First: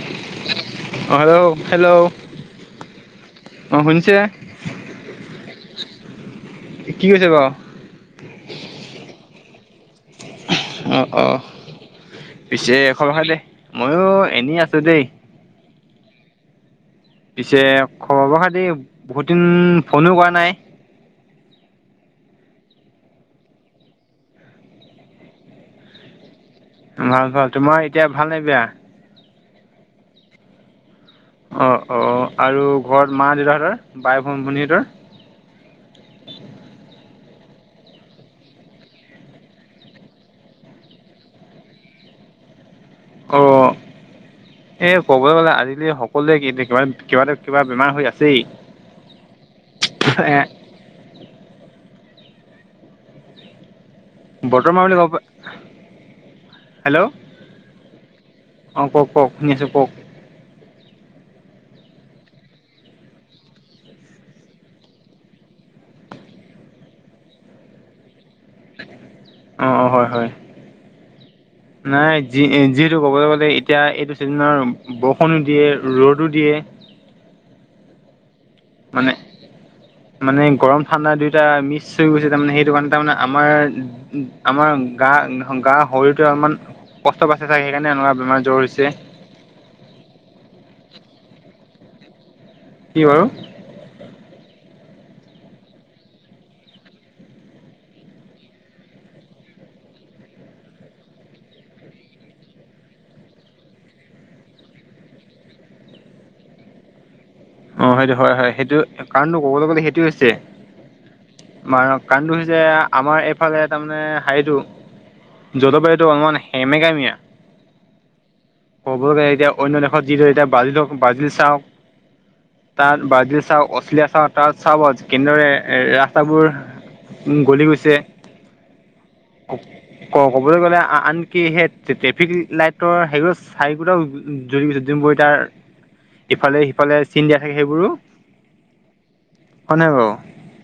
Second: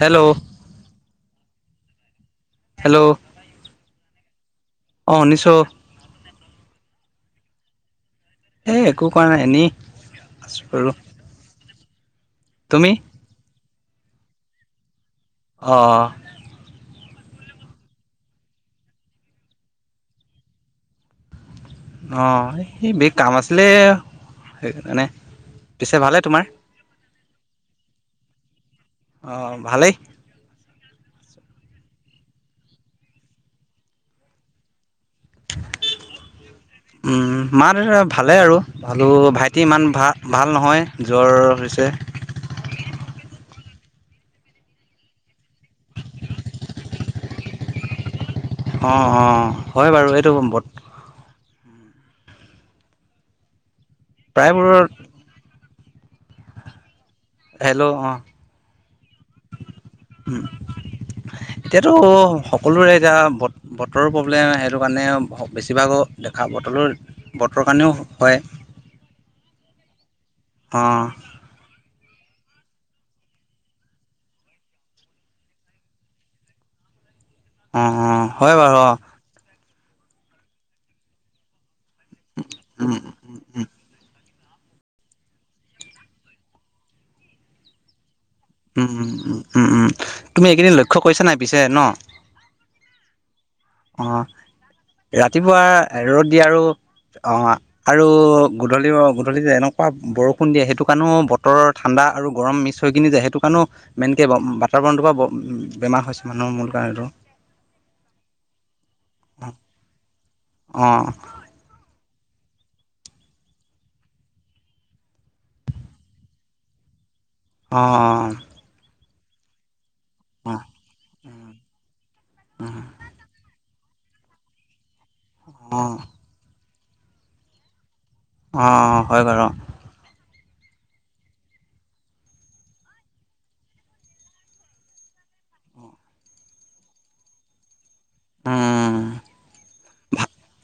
Hello অ, hello, hello, hello অ, শুনিছে, অ শুনিছ কি কৈছে বাৰু? এই একো কৰা নাই, এনেই। আছো আৰু অ, অ, পিছে তুমি খবৰ, ভাল নে? ময়ো এনেই আছো, দেই। অ, পিছে খবৰ প-খাতি বহুত দিন ফোনো কৰা নাই। অ, এই বিষ কাম আছিলে, সেইকাৰানে পিছে ভালে তোমাৰ? আমাৰ ভাল, তোমাৰ এতিয়া ভাল নে বিয়া? অ, ভালেই। অ, অ, আৰু ঘৰত মা-দেউতাহঁতৰ, বাই-ভন, ভনীহঁতৰ? [inaudible] ওম মাঁ দেউতা ভালে আৰু ভালোঁ, ভাইটি ইমান ভা ভাল নহয় জ্বৰ হৈছে। অ', এ ক'বলে গ'লে আজিকালি সকলোৱে কিবা কিবা এ কিবা বেমাৰ হৈ আ অ', অ', হয় বাৰু এইটো এ বত বতৰ প্ৰায়বোৰৰ বেমাৰ বুলি ক'ব পাৰি, হেল্লো হেল্লো' অ', শুনি আছো কওক ওম এতিয়াতো সকলোৰে এতিয়া বত বতৰৰ প্ৰব্লেম সেইটো কাৰণে বেছিভাগ দেখা বতৰৰ বতৰৰ কাৰণেও হয়। অ', অ', হয় হয়। অ',। নাই যি যিহেতু ক'বলে গ'লে এতিয়া এইটো চিজনত বৰষুণো দিয়ে ৰ'দো দিয়ে অ', অ', হয় বাৰু মানে মানে গৰম ঠাণ্ডা দুইটা মিক্স হৈ গৈছে তাৰমানে সেইটো কাৰণে অ তাৰমানে আমাৰ আমাৰ গা গা শৰীৰটোৱে অলমান কষ্ট পাইছে চাগে সেইকাৰণে এনেকুৱা বেমাৰ হুম হুম উম উম তুমি এইকেদিন লক্ষ্য কৰিছা নাই পিছে ন কি বাৰু? অ', ৰাতিপুৱা ৰ'দ দিয়ে আৰু অ', আৰু গধূলি গধূলি এনেকুৱা বৰষুণ দিয়ে সেইটো কাৰণেও বতৰত ঠাণ্ডা আৰু গৰম মিক্স হৈ কিনি যে সেইটো কাৰণো মেইনকে বাতাবৰণটোৰ পৰা বেমাৰ হৈছে মানুহৰ মূল কাৰণে টো অ', সেইটো হয় হয় সেইটো কাৰণটো অ', ক'বলে গ'লে সেইটোয়ে হৈছে অ', মানুহ, কাৰণটো হৈছে আমাৰ এইফালে তাৰমানে হেৰিটো জলবায়ুটো অলমান সেমেকামিয়া অ', অ ক'ব গ'লে এতিয়া অন্য দেশত যিদৰে এতিয়া অ', ব্ৰাজিল হওক ব্ৰাজিল চাওক অ', তাত ব্ৰাজিল চাওঁক অষ্ট্ৰেলিয়া চাওঁক তাত চাবাও কেনেদৰে অ', ৰা ৰাস্তাবোৰ গলি গৈছে অ', হয় বাৰু। ক ক'বলে গ'লে আনকি সেই ট্ৰেফিক লাইটৰ হেৰিও চাৰিকোটাও যোনবোৰ এতিয়া ইফালে সিফালে চিন দিয়া থাকে সেইবোৰো উম, হয় নাই বাও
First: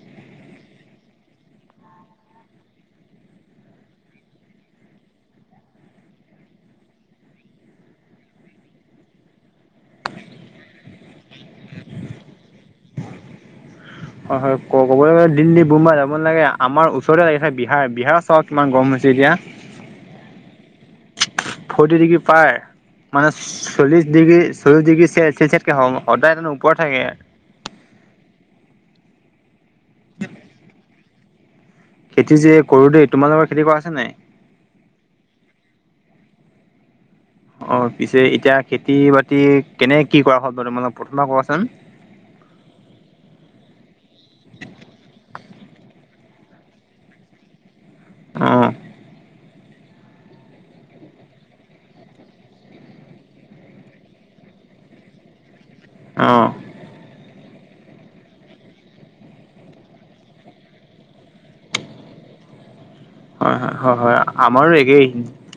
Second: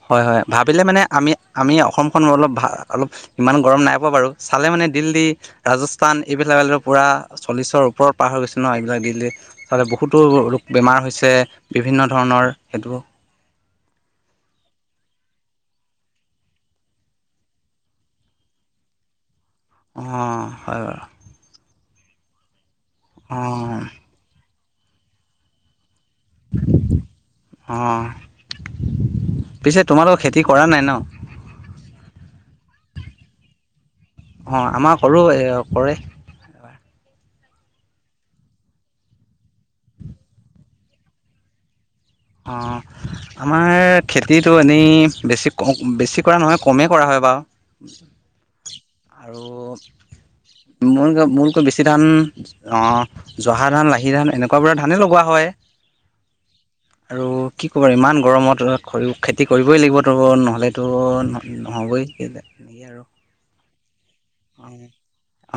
হয় হয় ভাবিলে মানে আমি আমি অসমখন অলপ ভা অলপ ইমান গৰম নাই পোৱা বাৰু চালে মানে দিল্লী ৰাজস্থান এইবিলাক পুৰা চল্লিছৰ ওপৰত পাৰ হৈ গৈছিল ন এইবিলাক দিল্লীত চাগে বহুতো ৰোগ বেমাৰ হৈছে বিভিন্ন ধৰণৰ সেইটো হয় হয় ক ক'বলে গলে দিল্লী বোম্বাই যাব নালাগে আমাৰ ওচৰতে লাগিছে বিহাৰ বিহাৰত চাওক কিমান গৰম হৈছে এতিয়া। অ', হয় বাৰু ফৰ্টি ডিগ্ৰী পাৰ মানে অঁ চল্লিশ ডিগ্ৰী চল্লিশ ডিগ্ৰী চেলচিয়াছ কে সদায় তাৰ মানে ওপৰত থাকে। অঁ'। পিছে তোমালোকৰ খেতি কৰা নাই ন? খেতি কৰো দেই তোমালোকৰ খেতি কৰা আছে নাই? অ আমাৰ কৰো, এ কৰে। অ পিছে এতিয়া খেতি-বাতি কেনে কি কৰা হয় বাৰু তোমালে প্ৰথমপা কোৱাচোন। অঁ আমাৰ খেতিটো এনেই বেছি ক বেছি কৰা নহয় কমেই কৰা হয় বাও অ। অঁ, মোৰ গাঁৱত মোতকৈ বেছি ধান অ জহা ধান, লাহি ধান এনেকুৱা বোৰ ধানে লগোৱা হয়। অ আৰু কি ক'ব আৰু ইমান গৰমত খ খেতি কৰিবই লাগিবতো নহ'লেতো নহবই এইকেইদিন এনে আৰু হয় হয় হয় হয় আমাৰো একেই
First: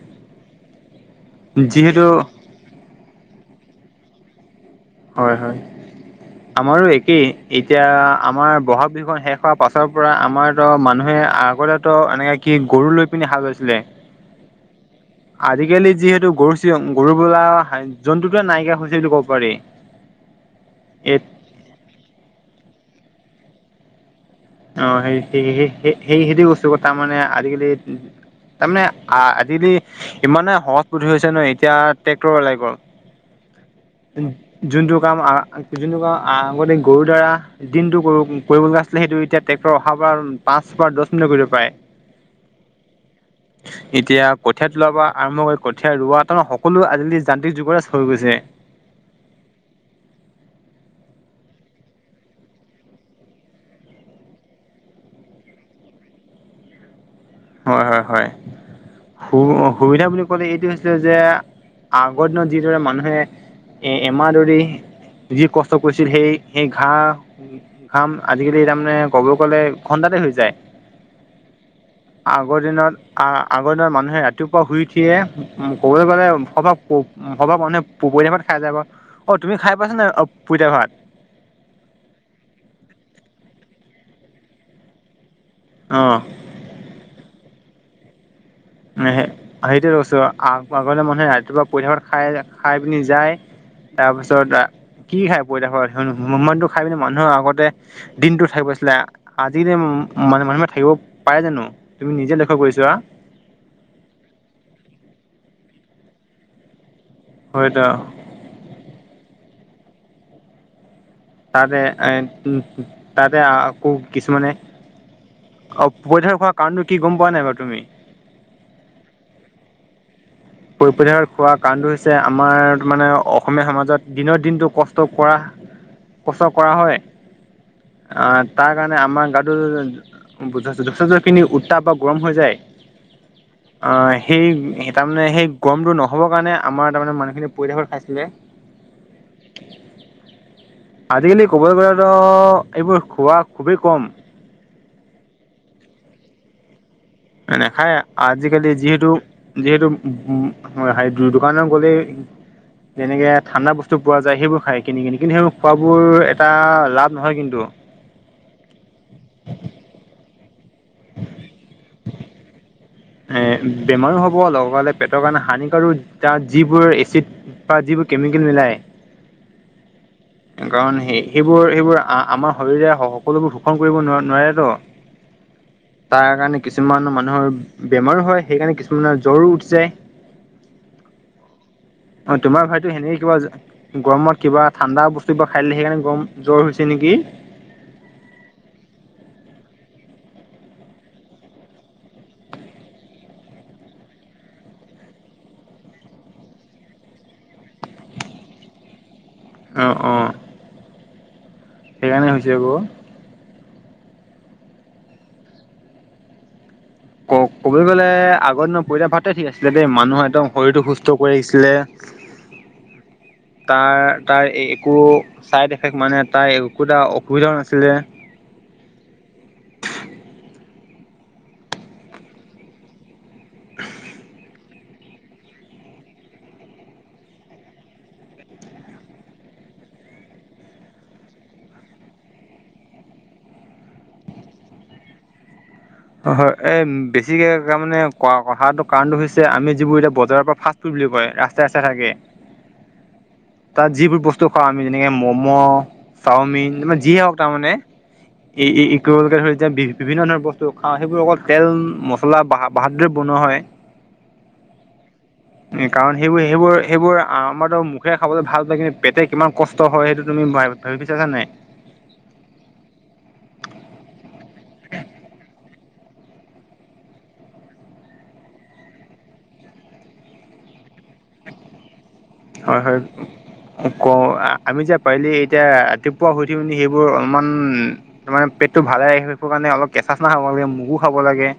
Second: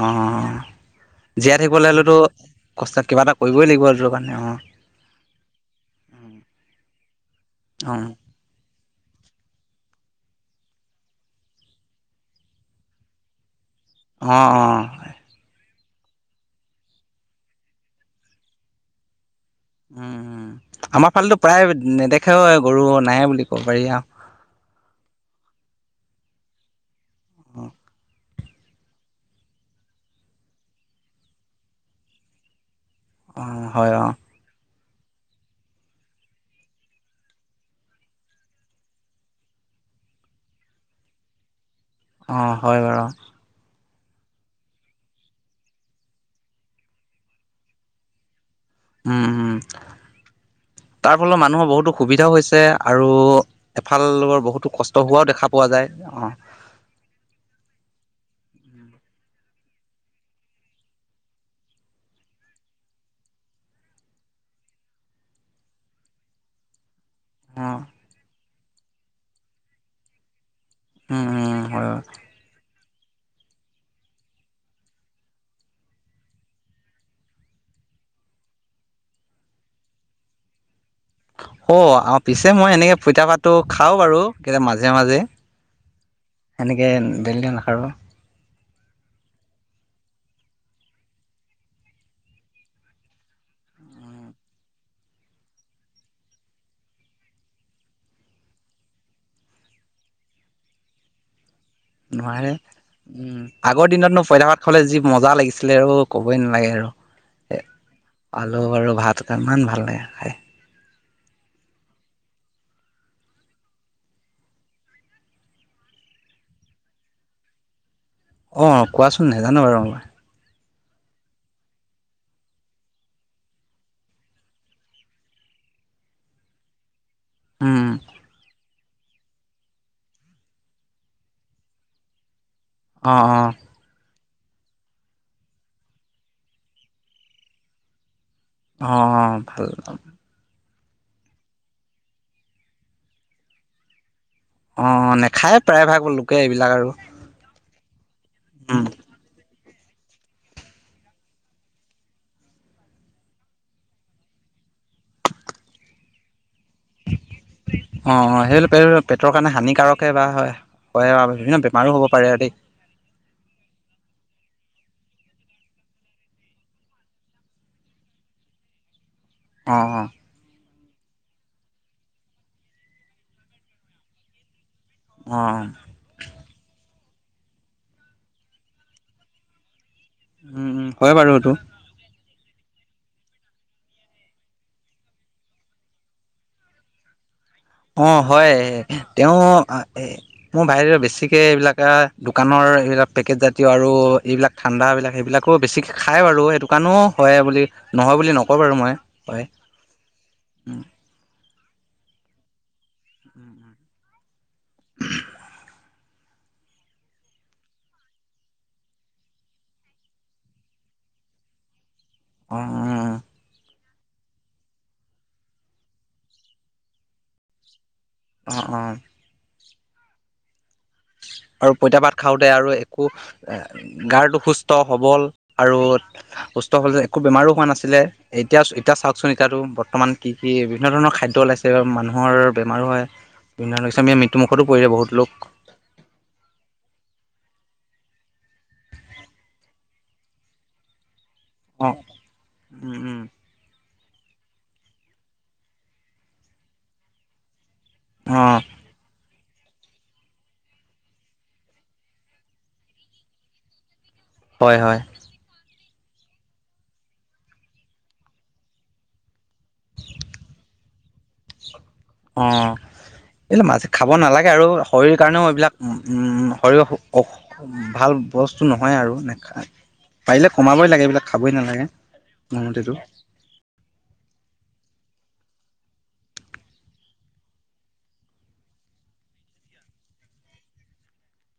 অঁ'জীয়াই থাকিবলৈ যিহেতু হ'লেতো কষ্ট কিবা এটা কৰিবই লাগিব সেইটো কাৰণে অঁ। হয় হয় আমাৰো একেই, এতিয়া অ' আমাৰ ব'হাগ বিহু শেষ হোৱা পাছৰ পৰা আমাৰ তো মানুহে আগতেতো এনেকে কি গৰু লৈ পিনি হাল লৈছিলে অ অ আজিকালি যিহেতু গৰু চি গৰু বোলা জন্তুটোৱে নাইকিয়া হৈছে বুলি ক'ব পাৰি। উম উম আমাৰ এই ফালেতো প্ৰায় নেদেখেও গৰু নাই বুলি ক'ব পাৰি আও অ সেই সেই সেই সেইটো বস্তু ক তাৰমানে আজিকালি তাৰমানে আ আজিকালি ইমানে সহজ পদ্ধতি হৈছে নহয় এতিয়া ট্ৰেক্টৰ ওলাই গ'ল। অ হয় অ যোনটো কাম আ যোনটো কাম আগতে গৰু দ্বাৰা দিনটো ক কৰিবলগা আছিলে সেইটো এতিয়া ট্ৰেক্টৰ অহাৰ পৰা পাঁচ পৰা দহ মিনিটত কৰি দিব পাৰে। অ হয় বাৰু। [inaudible] এতিয়া কঠিয়া টোলাপৰা আৰম্ভ কৰি কঠীয়া ৰোৱা ন সকলো আজিকালি যান্তিক যুগৰে হৈ গৈছে। [inaudible] তাৰফলত মানুহৰ বহুতো সুবিধাও হৈছে আৰু এফাল লগৰ বহুতো কষ্ট হোৱাও দেখা পোৱা যায়। অ হয় হয় হয়। সু সুবিধা বুলি ক'লে এইটো হৈছে যে আগৰ দিনত যিদৰে মানুহে এ এমাহ ধৰি যি কষ্ট কৰিছিল সেই সেই ঘাঁহ অ কাম আজিকালি তাৰমানে কব ক'লে দুঘণ্টাতে হৈ যায়। উম উম হয় হয়। আগৰ দিনত আহ আগৰ দিনত মানুহে ৰাতিপুৱা শুই উঠিয়ে উ ক'বলৈ গলে সৰভাগ মানুহে প পুইতা ভাত খাই যায় ক, অ তুমি খাই পাইছা নাই পুইতা ভাত? অ' আৰু পিছে মই এনেকে পইতা ভাতটো খাওঁ বাৰু কেতিয়াবা মাজে মাজে। অ সেনেকে ডেইলী নাখাওঁ সে সেইটো কৈছো আগতে মানুহে ৰাতিপুৱা পইতা ভাত খাই খাই পিনি যায়। তাৰপিছত কি খাই পইতাভাত মইটো খাই পিনে মানুহৰ আগতে দিনটোথাকিব দিছিলে আজিনো ম মনে মনে থাকিব পাৰে জানো। তুমি নিজে নোৱাৰে লক্ষ্য কৰিছোৱা উম আগৰ দিনতনো পইতা ভাত খাবলে যি মজা লাগিছিলে অ ক'বই নালাগে আৰু হয়টো আৱ আলু আৰু ভাত খাই ইমান ভাল লাগে খাই। তাতে এ উ উম তাতে আকৌ কিছুমানে অ পইতা ভাত খোৱা কাৰণটো কি গম পোৱা নাই বাৰু তুমি? অহ কোৱাচোন? নাজানো বাৰু মই। পই পইতা ভাত খোৱা কাৰণটো হৈছে আমাৰ মানে অসমীয়া সমাজত দিনৰ দিনটো কষ্ট কৰা কষ্ট কৰা হয় উম আহ তাৰ কাৰণে আমাৰ গাটো য য যথেষ্টখিনি উত্তাপ বা গৰম হৈ যায়। অহ অহ অ সেই সেই তাৰমানে সেই গৰমটো নহ'বৰ কাৰণে আমাৰ তাৰ মানে মানুহখিনি পইতা ভাত খাইছিলে। অহ অহ ভাল ভাল। আজিকালি ক'বলৈ গ'লেতো এইবোৰ খোৱা খুবেই কম। অহ অহ নেখায়ে প্ৰায় ভাগ লোকে এইবিলাক আৰু। নেখায় আজিকালি উম যিহেঁতু যিহেঁতু উ উ সাই দো দোকানত গ'লেই। যেনেকে ঠাণ্ডা বস্তু পোৱা যায় সেইবোৰ খাই কিনি কিনি কিন্তু সেইবোৰ খোৱাবোৰ এটা লাভ নহয় কিন্তু। অ অ সেই পেটৰ কাৰণে হানিকাৰকে বা হয়, হয় বিভিন্ন বেমাৰো হ'ব পাৰে আৰু দেই। এহ বেমাৰো হ'ব লগতে পেটৰ কাৰণে হানিকাৰো তাত যিবোৰ এচিড বা যিবোৰ কেমিকেল মিলাই অ অ কাৰণ সেই সেইবোৰ সেইবোৰ আমাৰ শৰীৰে সকলোবোৰ শোষণ কৰিব ন নোৱাৰে তো। অ তাৰ কাৰণে কিছুমান মানুহৰ বেমাৰো হয়। সেইকাৰণে কিছুমানৰ জ্বৰো উঠি যায়। উম উম হয় বাৰু সেইটো। অ তোমাৰ ভাইটিৰ সেনেকে কিবা গৰমত কিবা ঠাণ্ডা বস্তু কিবা খাই দিলে। সেইকাৰণে গৰম জ্বৰ হৈছে নেকি? অ হয় তেওঁ এহ মোৰ ভাইৰে বেছিকে এইবিলাক আ দোকানৰ এইবিলাক পেকেট জাতীয় আৰু এইবিলাক ঠাণ্ডাবিলাক সেইবিলাকো বেছি খাই বাৰু, সেইটো কাৰণেও হয় বুলি নহয় বুলি নকওঁ বাৰু মই হয়। অহ অহ সেইকাৰণে হৈছে আক। [inaudible] ক কবলৈ গ'লে আগৰ দিনৰ পইতা ভাতে ঠিক আছিলে দেই মানুহৰ একদম শৰীৰটো সুস্থ কৰি ৰাখিছিলে। উম উম। তাৰ তাৰ একো চাইড এফেক্ট মানে তাৰ একোটা অসুবিধাও নাছিলে। অহ অহ আৰু পইতা ভাত খাওঁতে আৰু একো এ গাটো সুস্থ সবল আৰু সুস্থ হ'লে একো বেমাৰো হোৱা নাছিলে। এতিয়া এতিয়া চাওঁকচোন এতিয়াতো বৰ্তমান কি কি বিভিন্ন ধৰণৰ খাদ্য ওলাইছে বাৰু মানুহৰ বেমাৰো হয়। [unintelligible] মৃত্যু মুখতো পৰিলে বহুত লোক। অ হয় এই বেছিকে তাৰ মানে ক কথাটো কাৰণটো হৈছে আমি যিবোৰ এতিয়া বজাৰৰ পৰা ফাষ্ট ফুড বুলি কয়। ৰাস্তাই অঁ থাকে। তাত যিবোৰ বস্তু খাওঁ আমি যেনেকে ম'ম, ' চাওমিন এইবিলাক যিয়ে নহওঁক তাৰমানে। অঁ এই এই এগৰোলকে এতিয়া বি বিভিন্ন ধৰণৰ স্তু খাওঁ সেইবোৰ অকল তেল মছলা ভাল দৰে বনোৱা হয়। হয় হয় কাৰণ সেইবোৰ- সেইবোৰ- সেইবোৰ আমাৰতো মুখেৰে খাবলৈ ভাল পায়। কিন্তু পেটে কিমান কষ্ট হয় সেইটো তুমি ভ ভাবিছা নে নাই? অহ। এইবিলাক মাজে খাব নালাগে। আৰু শৰীৰ কাৰণেও এইবিলাক উ, উম, শৰীৰৰ অ ভাল বস্তু নহয় আৰু। নেখা, পাৰিলে কমাবই লাগে এইবিলাক খাবই নালাগে। মোৰ হয়- মতেতো হয়। কওঁ আমি যে পাৰিলে এতিয়া ৰাতিপুৱা উঠি মেলি সেইবোৰ অলপমান তাৰমানে পেটটো ভালে ৰাখিবৰ কাৰণে অলপ কেঁচা চানা খাব লাগে, মগু খাব লাগে।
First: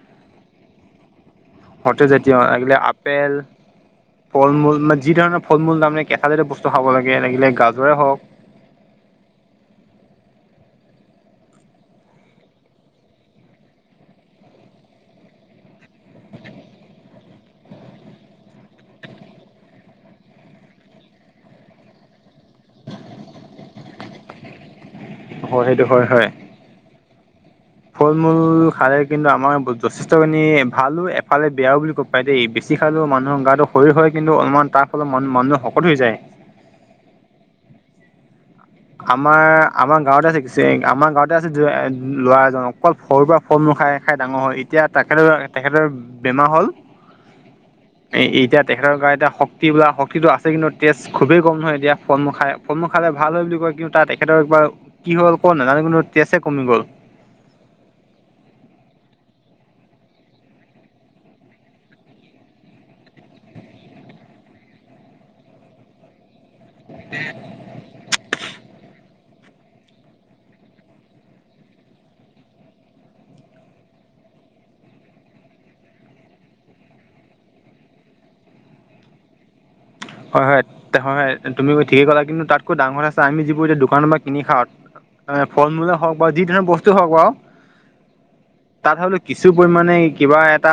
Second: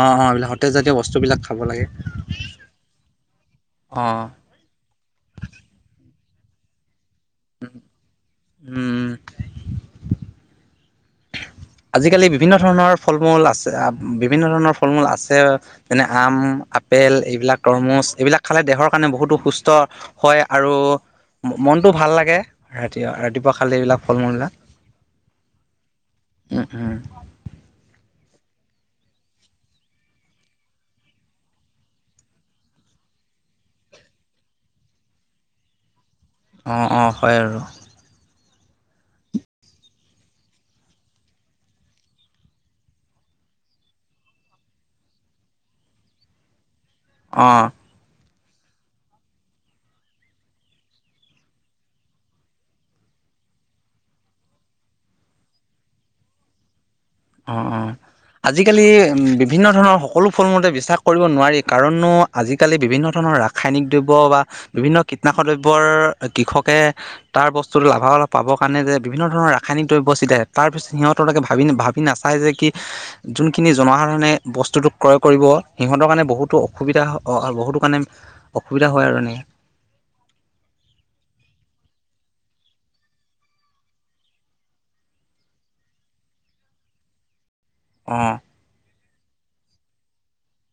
অ', অ এইবিলাক সতেজ জাতীয় বস্তুবিলাক খাব লাগে সতেজাতীয় অ, লাগিলে আপেল, ফল মূল, মানে যি ধৰণৰ ফল মূল তাৰমানে কেঁচা জাতীয় বস্তু খাব লাগে, লাগিলে গাজৰে হওক উম। আজিকালি বিভিন্ন ধৰণৰ ফল- মূল আছে, বিভিন্ন ধৰণৰ ফল মূল আছে। যেনে আম, আপেল এইবিলাক তৰমুজ, এইবিলাক, খালে দেহৰ কাৰণে বহুতো সুস্থ হয়। আৰু মনটো ভাল লাগে ৰাতি- ৰাতিপুৱা খালে এইবিলাক ফল মূলবিলাক। হয়, সেইটো হয়- হয়। উম- উম। ফল- মূল খালে কিন্তু আমাৰ যথেষ্ট খিনি ভালো, এফালে বেয়াও বুলি ক'ব পাৰি দেই। বেছি খালেও মানুহৰ গাটো শৰীৰ হয়। কিন্তু অলপমান তাৰ ফলত মানুহ শকত হৈ যায়। অ'- অ', হয় আৰু। আমাৰ- আমাৰ গাঁৱতে আছে, আমাৰ গাঁৱতে আছে, ল'ৰা এজন অকল সৰুৰ পৰা ফল মূল খাই- খাই ডাঙৰ হ'ল। এতিয়া তেখেতৰ- তেখেতৰ বেমাৰ হ'ল। অ'। এই এতিয়া তেখেতৰ কাৰণে, এতিয়া শক্তি বোলা শক্তিটো আছে। কিন্তু তেজ খুবেই কম নহয় এতিয়া ফল মূল খাই। ফল- মূল খালে ভাল হয় বুলি কয়, কিন্তু তাত তেখেতৰ একবাৰে কি হ'ল কি নাজানো। কিন্তু তেজে কমি গ'ল। অ', অ', আজিকালি বিভিন্ন ধৰণৰ সকলো ফল- মূলতে বিশ্বাস কৰিব নোৱাৰি। কাৰণনো আজিকালি বিভিন্ন ধৰণৰ ৰাসায়নিক দ্ৰব্য বা বিভিন্ন কীটনাশক দ্ৰব্যৰ কৃষক তাৰ বস্তু লাভা- লাভ পাবৰ কাৰণে যে বিভিন্ন ধৰণৰ ৰাসায়নিক দ্ৰব্য ছটিয়াই তাৰপিছত সিহঁতলোকে ভাবি নাচায় যে কি যোনখিনি জনসাধাৰণে বস্তুটো ক্ৰয় কৰিব। সিহঁতৰ কাৰণে বহুতো অসুবিধা বহুতো কাৰণে অসুবিধা হয় কাৰণে হয়- হয়- হয়- হয়, তুমি ঠিকে কলা। কিন্তু তাতকৈ ডাঙৰ আছে, আমি যিবোৰ এতিয়া দোকানৰ পৰা কিনি খাও ফল- মূল হওক বা যি ধৰণৰ বস্তু হওক বা অ। তাত হলেও কিছু পৰিমাণে কিবা এটা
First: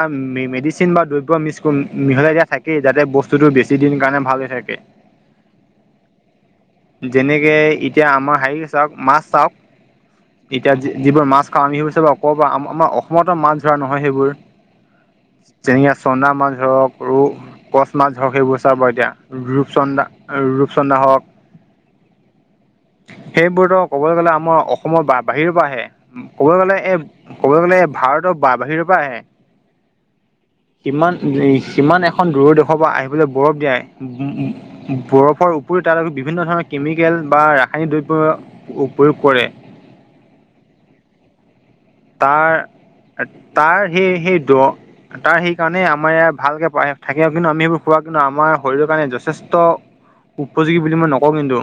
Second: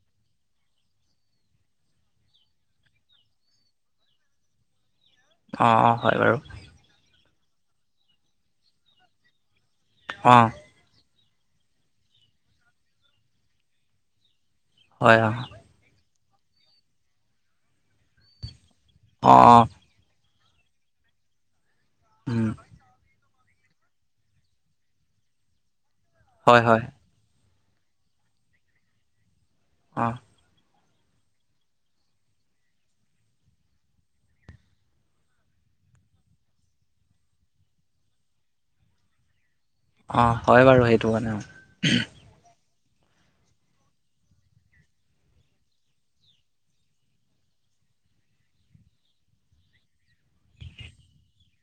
মেডিচিন বা দ্ৰব্য মিছ মিহলাই দিয়া থাকেই। যাতে বস্তুটো বেছি দিন কাৰণে ভাল হৈ থাকে। অ'- অ', হয় বাৰু। যেনেকে এতিয়া আমাৰ হেৰি চাওক, মাছ চাওক। অ। এতিয়া যিবোৰ মাছ খাওঁ আমি, সেইবোৰ চব কৰ পৰা, অসমতো মাছ ধৰা নহয় সেইবোৰ। হয়- হয়। যেনেকৈ চন্দা মাছ ধৰক, ৰৌ, কচ মাছ ধৰক, সেইবোৰ চাব এতিয়া, অঁ অঁ ৰূপচন্দা আৰু ৰূপচন্দা হওক উম। সেইবোৰটো ক'বলৈ গ'লে, আমাৰ অসমৰ বাহিৰ পৰা আহে। কবলৈ হয় গলে হয় ক'বলৈ গ'লে, ভাৰতৰ বাহিৰৰ পৰা আহে অ, সিমান, সিমান এখন দূৰৰ দেশৰ পৰা আহিবলৈ বৰফ দিয়াই উম, বৰফৰ উপৰিও তাত বিভিন্ন ধৰণৰ কেমিকেল বা ৰাসায়নিক দ্ৰব্য উপয়োগ কৰে। অ, হয় বাৰু সেইটো কথা। তাৰ, তাৰ সেই সেইটো তাৰ সেইকাৰণেই, আমাৰ ইয়াৰ ভালকে থাকে কিন্তু আমি সেইবোৰ খোৱা কিন্তু আমাৰ শৰীৰৰ কাৰণে যথেষ্ট উপযোগী বুলি মই নকওঁ কিন্তু।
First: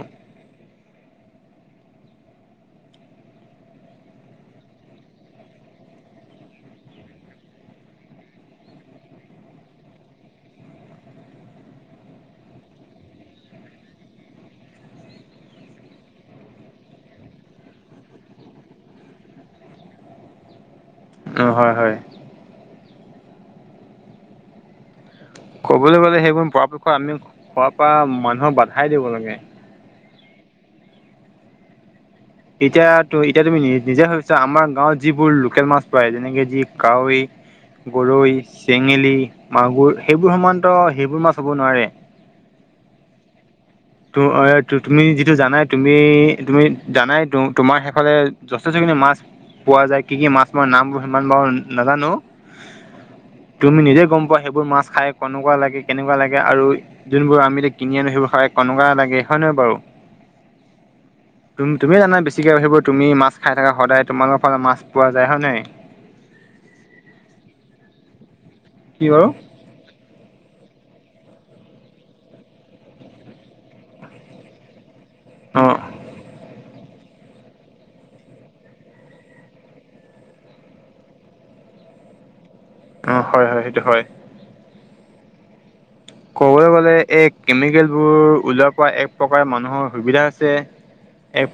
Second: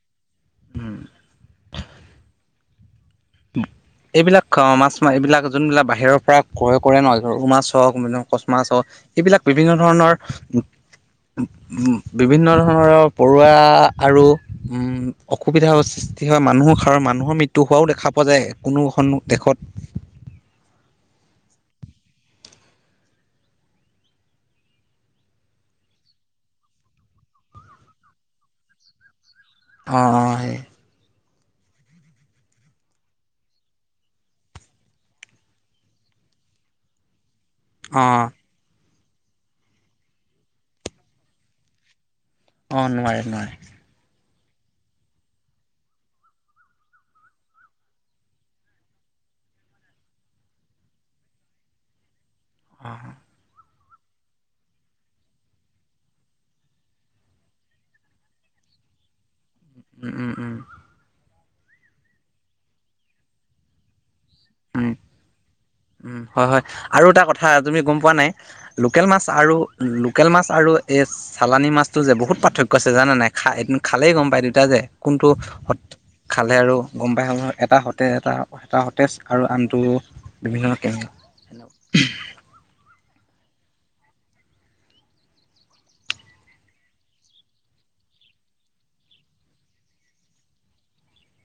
উম, [unintelligible] [inaudible] এইবিলাক মাছ না এইবিলাক যোনবিলাক বাহিৰৰ পৰা ক্ৰয় কৰে নহয়, ধৰ‌ ৰৌ মাছ হওক, কচ মাছ হওক এইবিলাক বিভিন্ন ধৰণৰ বিভিন্ন ধৰণৰ হওক পৰুৱা আৰু উম, অসুবিধাৰ সৃষ্টি হয়, মানুহৰ সাৰৰ মানুহৰ মৃত্যু হোৱাও দেখা পোৱা যায়। কোনো এখন দেশত অ, হয় হয়। ক'বলৈ গ'লে, সেইবোৰ পৰাপক্ষত আমি খোৱাৰ পৰা মানুহক বাধাই দিব লাগে। অ, অ, সেই এতিয়া, এতিয়া তুমি নিজে ভাবিছা, আমাৰ গাঁৱত যিবোৰ লোকেল মাছ পাই যেনেকে যি কাৱৈ অ গৰৈ, চেঙেলী, মাগুৰ সেইবোৰ সমানত সেইবোৰ মাছ হ'ব নোৱাৰে। অ, নোৱাৰে-নোৱাৰে। তু তুমি যিটো জানাই, তুমি, তুমি জানাই তু তোমাৰ শেষলৈ যথেষ্টখিনি মাছ পোৱা যায়। কি কি মাছ মই নামবোৰ সিমান বাৰু নাজানো। অ, তুমি নিজেই গম পোৱা, সেইবোৰ মাছ খাই কেনেকুৱা লাগে কেনেকুৱা লাগে আৰু যোনবোৰ আমি যে কিনি আনো সেইবোৰ খালে কেনেকুৱা লাগে হয় নে নহয় বাৰু উম, উম, উম, তুম তুমি জানাই বেছিকৈ, তুমি মাছ খাই থকা সদায় তোমোফালে মাছ উম পোৱা যায় হয় নে নাই? উম, হয় হয় আৰু এটা কথা তুমি গম পোৱা নাই লোকেল কি মাছ বাৰু? আৰু লোকেল মাছ আৰু এই চালানী মাছটো যে বহুত পাৰ্থক্য আছে, জানা নে নাই। খা খালেই গম পায় দুয়োটা যে কোনটো অ' খালে আৰু গম পাই। এটা সতে এটা সতেজ আৰু আনটো বিভিন্ন [unintelligible] উম, হয়, হয়। সেইটো হয়। ক'বলৈ গ'লে, এই কেমিকেলবোৰ উলিওৱাৰ পৰা এক প্ৰকাৰে মানুহৰ সুবিধা হৈছে। এক